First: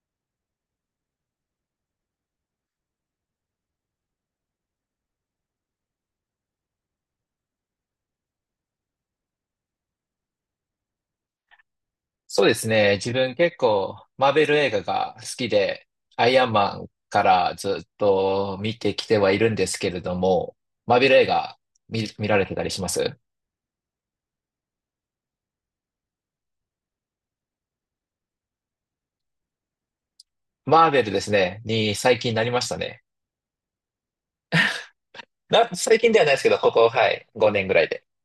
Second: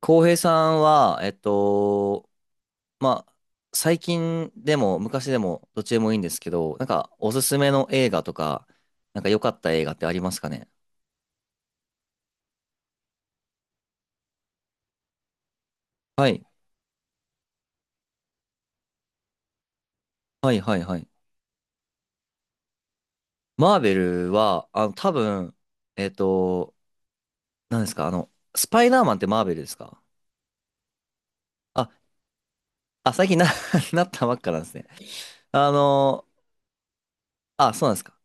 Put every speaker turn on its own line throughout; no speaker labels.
浩平さんは、まあ、最近でも昔でもどっちでもいいんですけど、なんかおすすめの映画とか、なんか良かった映画ってありますかね？
そうですね。自分結構マーベル映画が好きで、
は
アイ
い。
アンマンからずっと見てきてはいるんですけれど
は
も、
いはい
マ
は
ー
い。
ベル映画見られてたりします
マーベルは、多分、えっと、何ですかスパイダーマンってマーベルですか？
マーベルですね、
あ、
に最近なりましたね。
あ、最近なったばっかなんですね。あ
最近で
の、
はないですけど、ここ、はい、5年ぐ
あ、
ら
そう
い
なんです
で。
か。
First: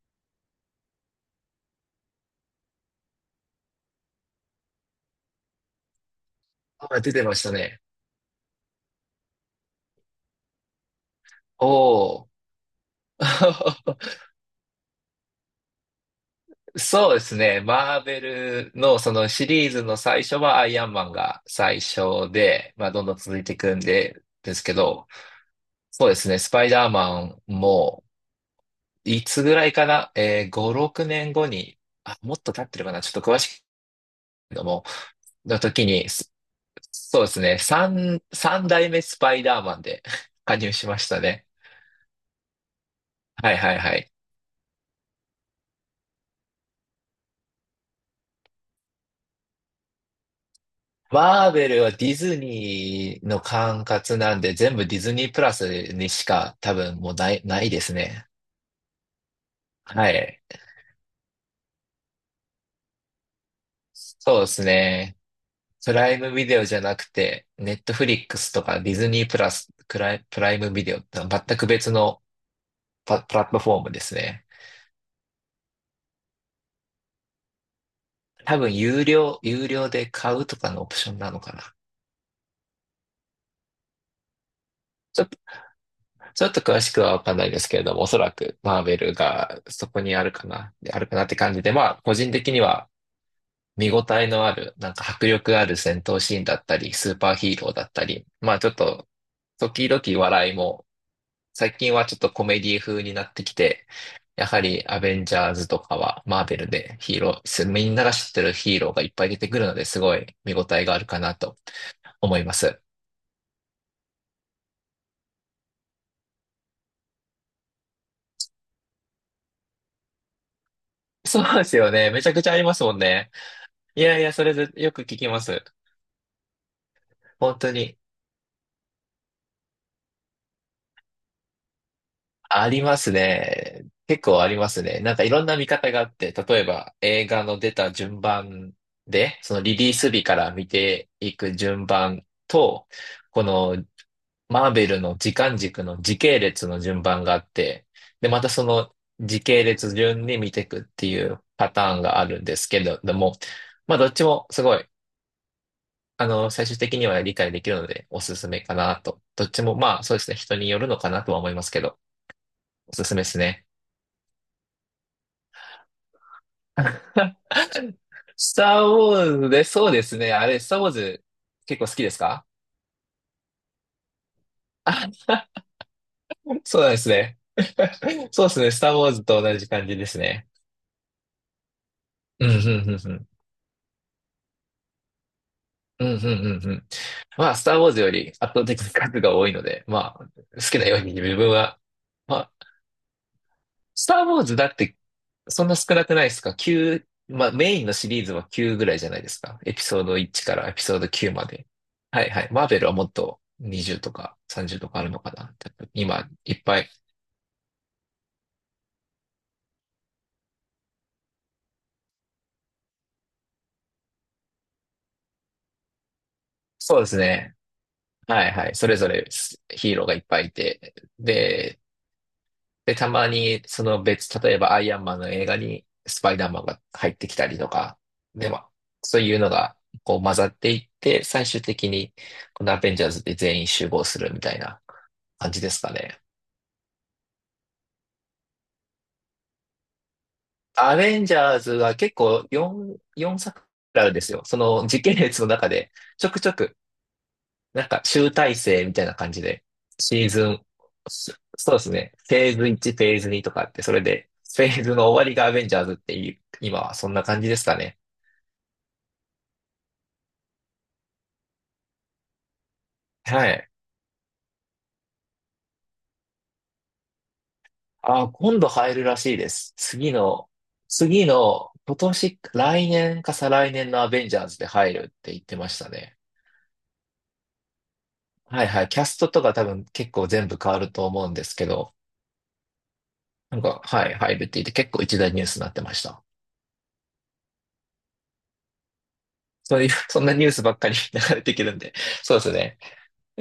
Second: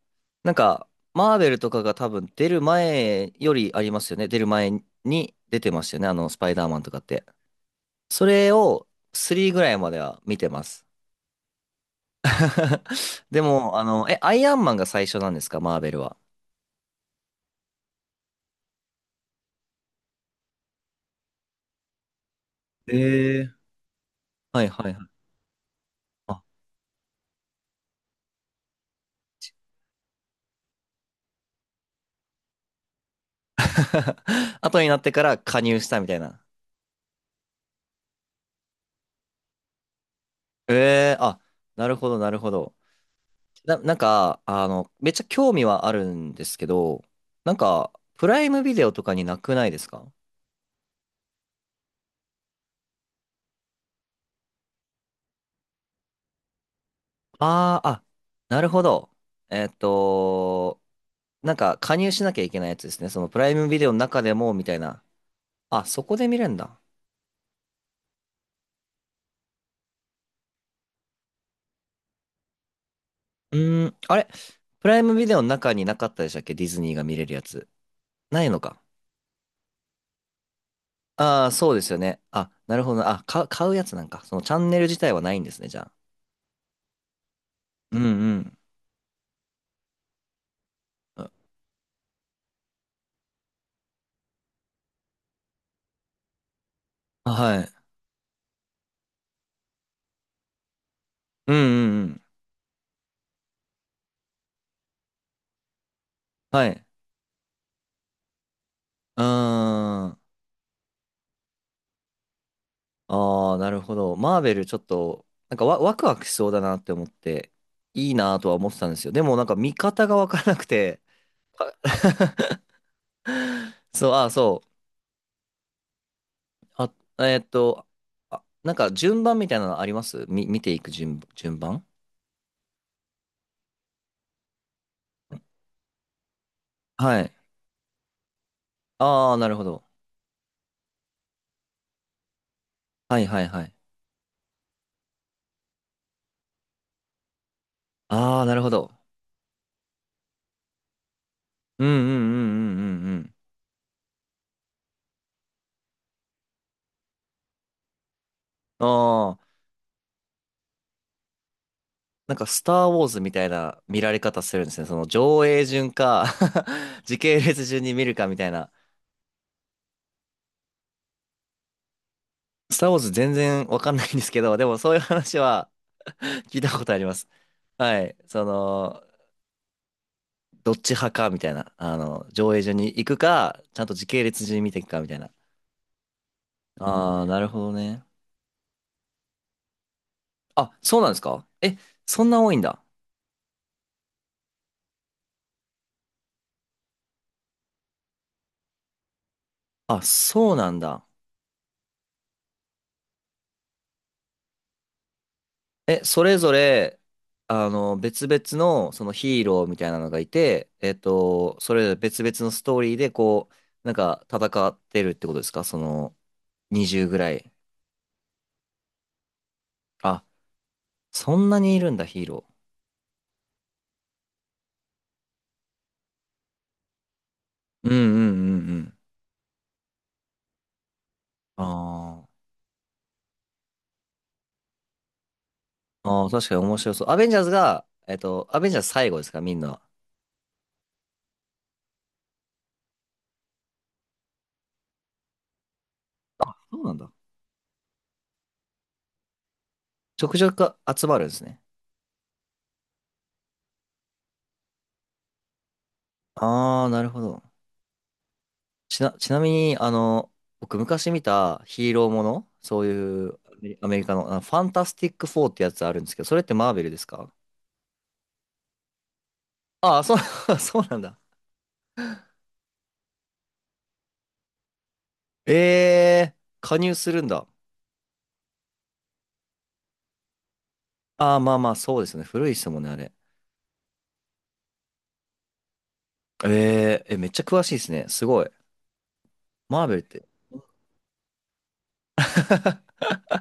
なんか、マーベルとかが多分出る前よりありますよね。出る前に出てましたよね。スパイダーマンとか
あ、
っ
出て
て。
ましたね。
それを3ぐらいまでは見てます。
おー。
でも、アイアンマンが最初なんですか、マーベルは。
そうですね。マーベルのそのシリーズの最初はアイアンマンが最初で、まあどんどん続
え
い
え、
ていくんで、で
は
す
い
け
はいは
ど、
い。
そうです
あ
ね。スパイダーマンも、いつぐらいかな5、6年後に、あ、もっと経ってるかな、ちょっと詳しいけ ど
後
も、
になってから
の
加入
時
したみ
に、
たい
そ
な。
そうですね。3、三代目スパイダーマンで 加入
え
しまし
え、
た
あ、
ね。
なるほどなるほど。
はいは
な、
い
な
は
ん
い。
か、めっちゃ興味はあるんですけど、なんか、プライムビデオとかになくないですか？
マーベルはディズニーの管轄なんで、全部ディズニープラスにしか多分もうない
あ
で
あ
す
あ、
ね。
なるほど。えーっ
はい。
と、なんか加入しなきゃいけないやつですね。そのプライムビデオの中で
そうで
もみ
す
たいな。
ね。
あ、
プ
そ
ラ
こ
イ
で
ム
見れ
ビ
るん
デオじ
だ。
ゃなくて、ネットフリックスとかディズニープラス、クライ、プライムビデオってのは全く別のプラッ
う
トフォー
ー
ム
ん、
です
あれ、
ね。
プライムビデオの中になかったでしたっけ、ディズニーが見れるやつ。ない
多
の
分
か。
有料で買うとかのオプションなの
ああ、
か
そ
な。
うですよね。あ、なるほど。あ、買うやつなんか。そのチャンネル自体は
ちょっ
な
と、
いんですね、じゃあ。
ちょっと詳しくはわかんないですけれど
うん
も、おそら
うん。
くマーベルがそこにあるかな、であるかなって感じで、まあ、個人的には見応えのある、なんか迫力ある戦闘シーンだったり、スー
あ、
パーヒ
は
ー
い。
ローだったり、まあちょっと、時々笑いも
うん
最
う
近
んう
はちょっ
ん。
とコメディ風になってきて、やはりアベンジャーズとかはマーベ
は
ル
い。
でヒーロー、みんなが知ってるヒーローがいっ
う
ぱい出てくるのです
ー
ご
ん。
い見応えがあるかなと思います。
ああ、なるほど。マーベルちょっと、なんかワクワクしそうだなって思って、いいなとは思ってたんですよ。でもなんか見方がわからなくて。
そうですよね。めちゃくちゃあり ますもんね。い
そう、
やい
ああ、
や、それ
そ
で
う。
よく聞きます。
あ、えーっ
本当
と、
に
あ、なんか順番みたいなのあります、見ていく順番？
ありますね。結構ありますね。なんかいろんな見方があって、例えば
は
映
い。
画の出た順番
ああ、
で、
な
そ
る
の
ほ
リ
ど。
リース日から見ていく順番と、
はいは
こ
いはい。
のマーベルの時間軸の時系列の順番があって、で、
あ
ま
あ、
た
なる
そ
ほど。
の時系列順に見ていくっていうパタ
うんうん
ーンがあ
う
るんです
ん
けれ
う
ど
んうん
も、まあどっちもすごい、最終的には理解できるのでおすすめか
う
なと。
ん。あ
ど
あ、
っちもまあそうですね、人によるのかなとは思いますけど、
なんかスター・ウ
お
ォ
す
ー
す
ズ
めで
み
す
たい
ね。
な見られ方するんですね。その上映順か 時 系列順に見るかみたい
ス
な。
ターウォーズで、そうですね。あれ、スターウォーズ結構好きですか？
スター・ウォーズ全然わかんないんですけど、でもそういう
あ、
話は 聞い た
そう
こ
なん
と
で
あり
す
ます。
ね。
はい。そ
そうですね。スター
の、
ウォーズと同じ感じですね。
どっち派かみたいな。
うん、う
上
ん、
映順に
う
行
ん、う
く
ん。
か、ちゃんと時系列順に見ていくかみたいな。
うん、うん、うん。うん、
ああ、なる
まあ、
ほ
ス
ど
ターウォーズ
ね。
より圧倒的に数が多いので、まあ、好
あ、
きなよ
そ
う
うなん
に
です
自
か。
分
え、
は、
そん
ま
な多
あ、
いんだ。
スター・ウォーズだって、そんな少なくないですか？ 9、まあメインのシリーズは9ぐらいじゃないですか。エピ
あ、
ソード1
そう
から
な
エ
ん
ピソー
だ。
ド9まで。はいはい。マーベルはもっと20とか30とかあるのかな。
え、そ
今、
れぞ
いっぱい。
れ、別々の、そのヒーローみたいなのがいて、それぞれ別々のストーリーで、こう、なんか戦ってるってことですか、その、
そうで
20
す
ぐらい。
ね。はいはい。それぞれヒーローがい
あ、
っぱいいて。
そんなに
で、
いるんだ、ヒーロ
たまに、その例えばアイアンマンの映画にスパイダーマンが入ってきたりと
ー。う
か、
んうん
で、
う
ま
ん
あ、
うん。
そういうのが、こう混ざっていって、最終的に、
あ
このアベンジャーズで全員集合するみたいな感じですかね。
あ、ああ、確かに面白そう。アベンジャーズが、アベンジャーズ最後ですか、みんな。
アベンジャーズは結構4作あるんですよ。その時系列の中で、ちょくちょく
そうなんだ。
なんか集大成みたいな感じで、
ち
シ
ょ
ー
くち
ズ
ょ
ン、
く集まるん
そ
ですね。
そうですね。フェーズ1、フェーズ2とかあって、それで、フェーズの終わりがアベンジャーズっていう、今
ああ、
は
な
そ
る
ん
ほ
な感
ど。
じですかね。
ちなみに、僕昔見たヒーローもの、そういう
は
アメ
い。
リアメリカの、あのファンタスティックフォーってやつあるんですけど、それってマーベルですか？
今度入るらしいです。
ああ、
次
そう、
の、
そうなんだ。
次の、今年、来年か再来年のアベンジャーズで入るって言っ
え
てましたね。
えー、加入するんだ。
はいはい。キャストとか多分結構全部変わると思うん
ああ、
で
ま
す
あ
け
まあ、
ど、
そうですね。古いですもんね、あれ。
なんか、はい、入るって言って結構一大ニュースになってました。
えええ、めっちゃ詳しいですね。すごい。
そう
マ
い
ー
う、
ベルっ
そん
て。
なニュースばっかり 流れてくるんで、そうですね。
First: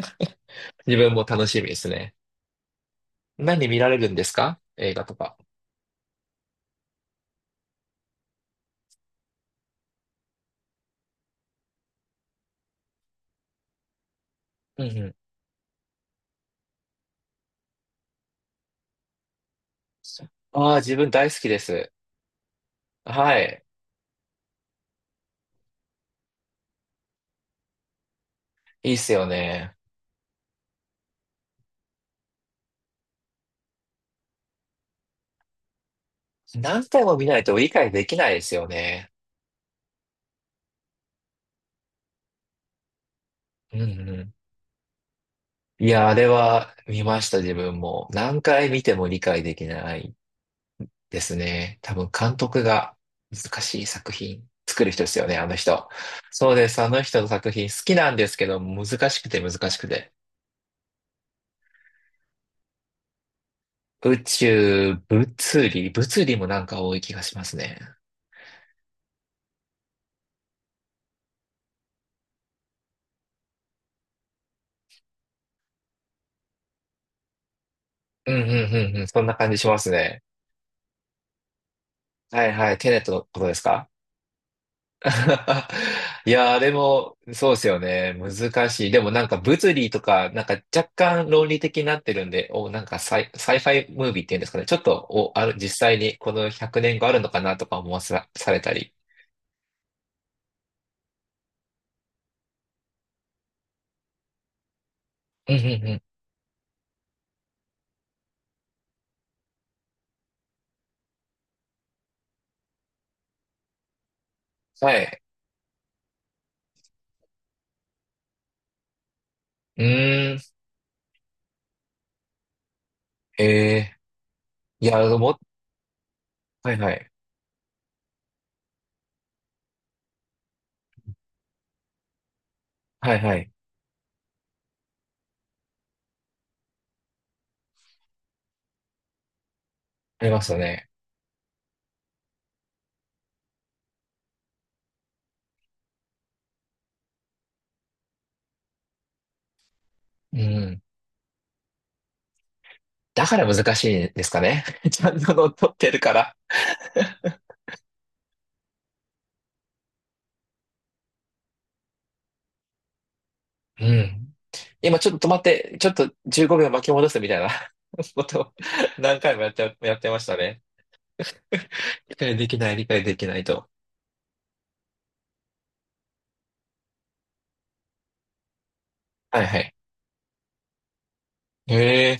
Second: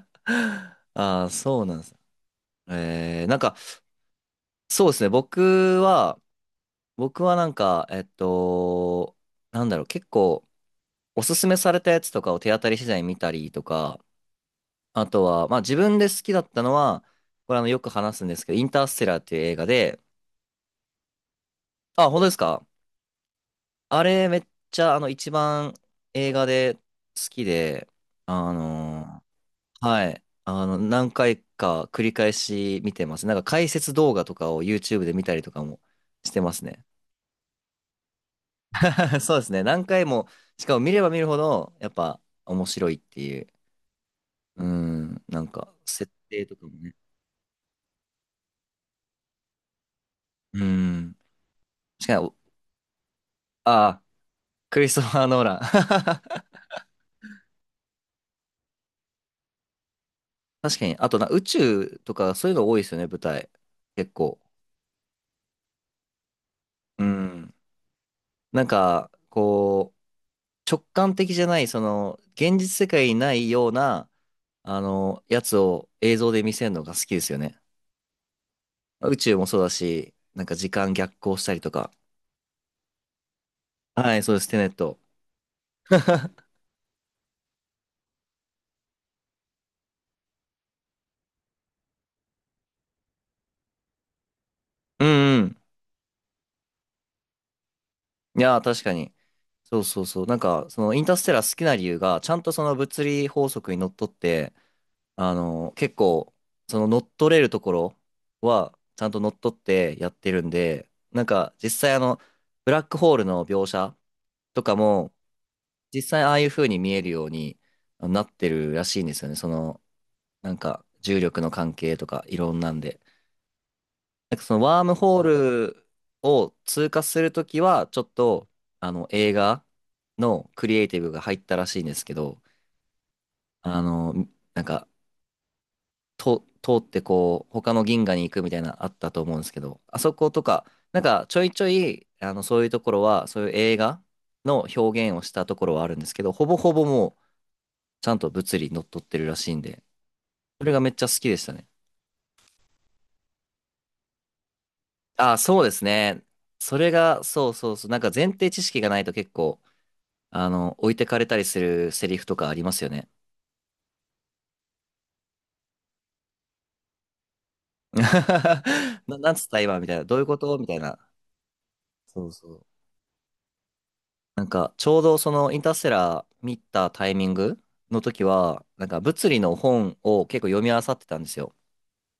自分
あ
も
あ、
楽し
そう
み
な
で
んで
す
す。
ね。
ええ、なんか、
何見られるんですか、
そうで
映
す
画
ね。
とか？
僕は、僕はなんか、なんだろう、結構、おすすめされたやつとかを手当たり次第見たりとか、
うんう
あ
ん。
とは、まあ自分で好きだったのは、これ、よく話すんですけど、インターステラーっていう映画で、
ああ、自分大好きです。
あ、本当ですか？
はい。
あれめっちゃ、一番映画で好きで、あ
いいっす
の
よね。
はい、あの何回か繰り返し見てます。なんか解説動画とかを YouTube で見たりとかもしてます
何
ね。
回も見ないと理解できないですよね。
そうですね。何回も、しかも見れば見るほど、やっぱ面白いっていう、
うんうん。
うん、なんか
いや、
設
あれ
定とか
は
もね。
見ました、自分も。何回見ても理解できない
うん。
ですね。多
し
分
かも、
監督が難しい
あ、
作品
ク
作
リ
る
スト
人で
フ
す
ァー・
よね、
ノー
あ
ラ
の
ン。
人。そう です、あの人の作品好きなんですけど、難しくて難しくて。
確かに。あと、な、宇宙とかそういうの多いですよね、舞台。結
宇
構。
宙、物理もなんか多い
う
気がしま
ん。
すね。
なんか、こう、直感的じゃない、その、現実世界にないような、やつを映像で見せるのが好きですよね。
うんうんうんうん。
宇
そん
宙
な
も
感じ
そう
し
だ
ます
し、
ね。
なんか時間逆行したりとか。
はいはい。テネットのことですか？
はい、そうです、テネット。
い やー、でも、そうですよね。難しい。でもなんか物理とか、なんか若干論理的になってるんで、なんかサイファイムービーっていうんですかね。ちょっと、
うんうん。
実際にこの100年があるのかなとか思わさ、
い
さ
や
れ
ー、
た
確か
り。
に。そうそうそう。なんか、そのインターステラー好きな理由が、ちゃんとその物理法則にのっとって、
うんうんう
結
ん。
構、その乗っ取れるところは、ちゃんと乗っ取ってやってるんで、なんか、実際、ブラックホールの描写とか
は
も、
い。
実際ああいう風に見えるようになってるらしいんですよね。その、
うー
なん
ん。
か、重力の関係とか、いろんなんで。
ええ、
なんか、その、ワー
い
ム
や、
ホー
もう、
ルを
はい
通
は
過
い。
するときは、ちょっと、映画のクリエイティブが入ったらしいんですけど、
はいはい。
あの、なんか、通ってこう、他の銀河に行くみたいなあったと思うんですけど、あそ
あ
こ
りま
と
すよ
か、
ね。
なんかちょいちょい、そういうところは、そういう映画の表現をしたところはあるんですけど、ほぼほぼもう、ちゃんと物理にのっとってるらしいんで、
う
それが
ん。
めっちゃ好きでしたね。
だから難しいんですかね。ちゃんと
あ、
乗っ
そうで
取っ
す
てるか
ね。
ら。
それが、そうそうそう、なんか前提知識がないと結構、置いてかれたりするセリフとかありますよね。
うん。今ちょっと止まって、ちょっと15秒巻き戻すみたいな ことを 何
なん
回も
つっ
やっ
た
て、
今み
や
たい
っ
な、
て
どう
ま
いう
した
こと
ね。
みたいな。
理
そう
解
そ
でき
う。
ない、理解できないと。
なんか、ちょうどそのインターステラー見たタイミングの時は、なんか物理
はい
の
はい。
本を結構読み漁ってたんですよ。
へえ、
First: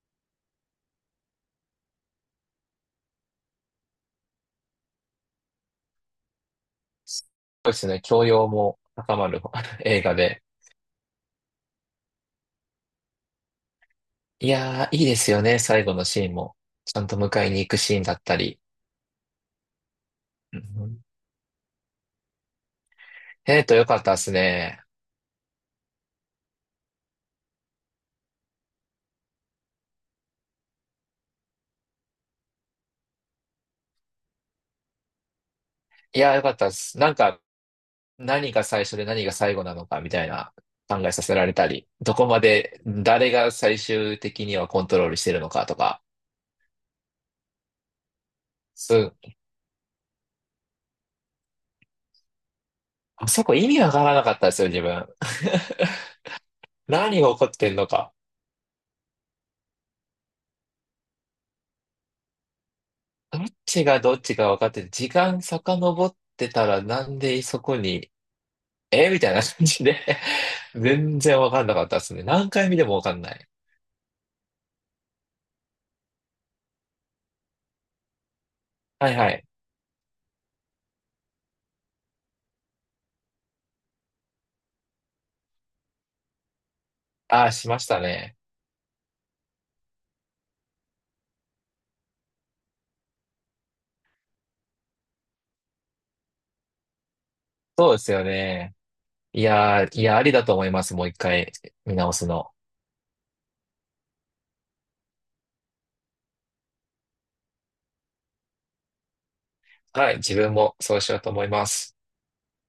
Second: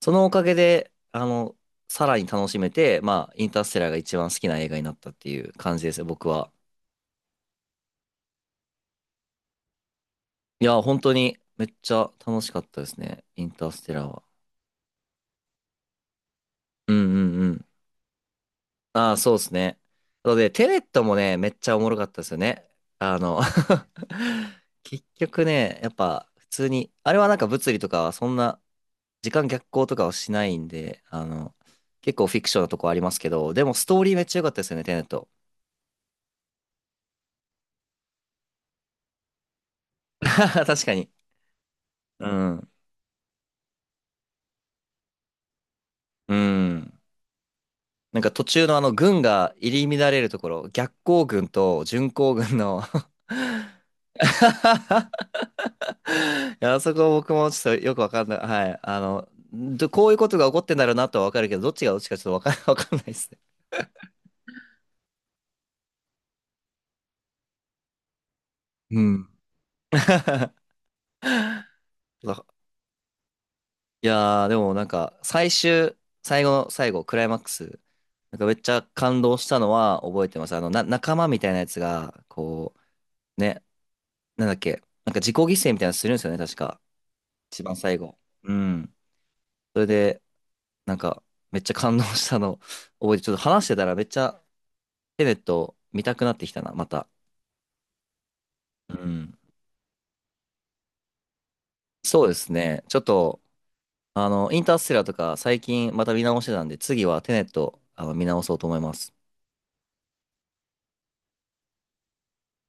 そのおかげで、さらに楽しめて、まあ、インターステラーが一番好きな映画になったっていう感じですね、僕は。
そうですね。教養も高まる 映画で。
いや、本当にめっちゃ楽しかったですね、インターステラーは。
いやー、いいですよね。最後のシーンも。
うん
ちゃんと
う
迎
んう
えに
ん。
行くシーンだったり。
ああ、そうですね。なので、
う
テネッ
ん、
トもね、めっちゃおもろかったですよね。あの
よかったですね。
結局ね、やっぱ普通に、あれはなんか物理とかはそんな、時間逆行とかはしないんで、結構フィクションなとこありますけど、でもストーリーめっちゃ良かったですよね、テネット。
いやー、よかったです。なんか、何が最初で何が最後なのかみたいな
確か
考
に。
えさせられたり、ど
う
こま
ん。
で誰が最終的にはコントロールしてるのかとか、
うん。なんか途中のあの軍
す
が入り乱れるところ、逆行軍と巡航軍の
あそこ意味 わからなかったですよ、自分。
いや、あそこ
何が
僕
起こ
も
っ
ち
て
ょっ
ん
と
の
よくわ
か。
かんない。はい。どこういうことが起こってんだろうなとはわかるけど、どっちがどっちかちょっとわかん、わかんないですね。
どっちがどっちか分かってて、時間遡ってたらなんでそこに、
う
えみ
ん。
たいな感じで 全然分かんなかったですね。何回見ても分かんない。
いやー、でもなんか、最後の最後、クライマックス、なんかめっちゃ
はい
感
は
動
い。
したのは覚えてます。仲間みたいなやつが、こう、ね、なんだっけ、なんか自己犠牲みたいなのするんですよね、確か。
ああ、
一
し
番
まし
最
た
後。
ね。
うん。それで、なんか、めっちゃ感動したの覚えて、ちょっと話してたらめっちゃ、テネット見たくなってきたな、また。
そうですよね。
うん。
いやー、いや、ありだと思います。もう一回見直
そ
す
うです
の。
ね。ちょっと、インターステラーとか最近また見直してたんで、次はテネット、見直そうと思います。
はい、自分もそうしようと思います。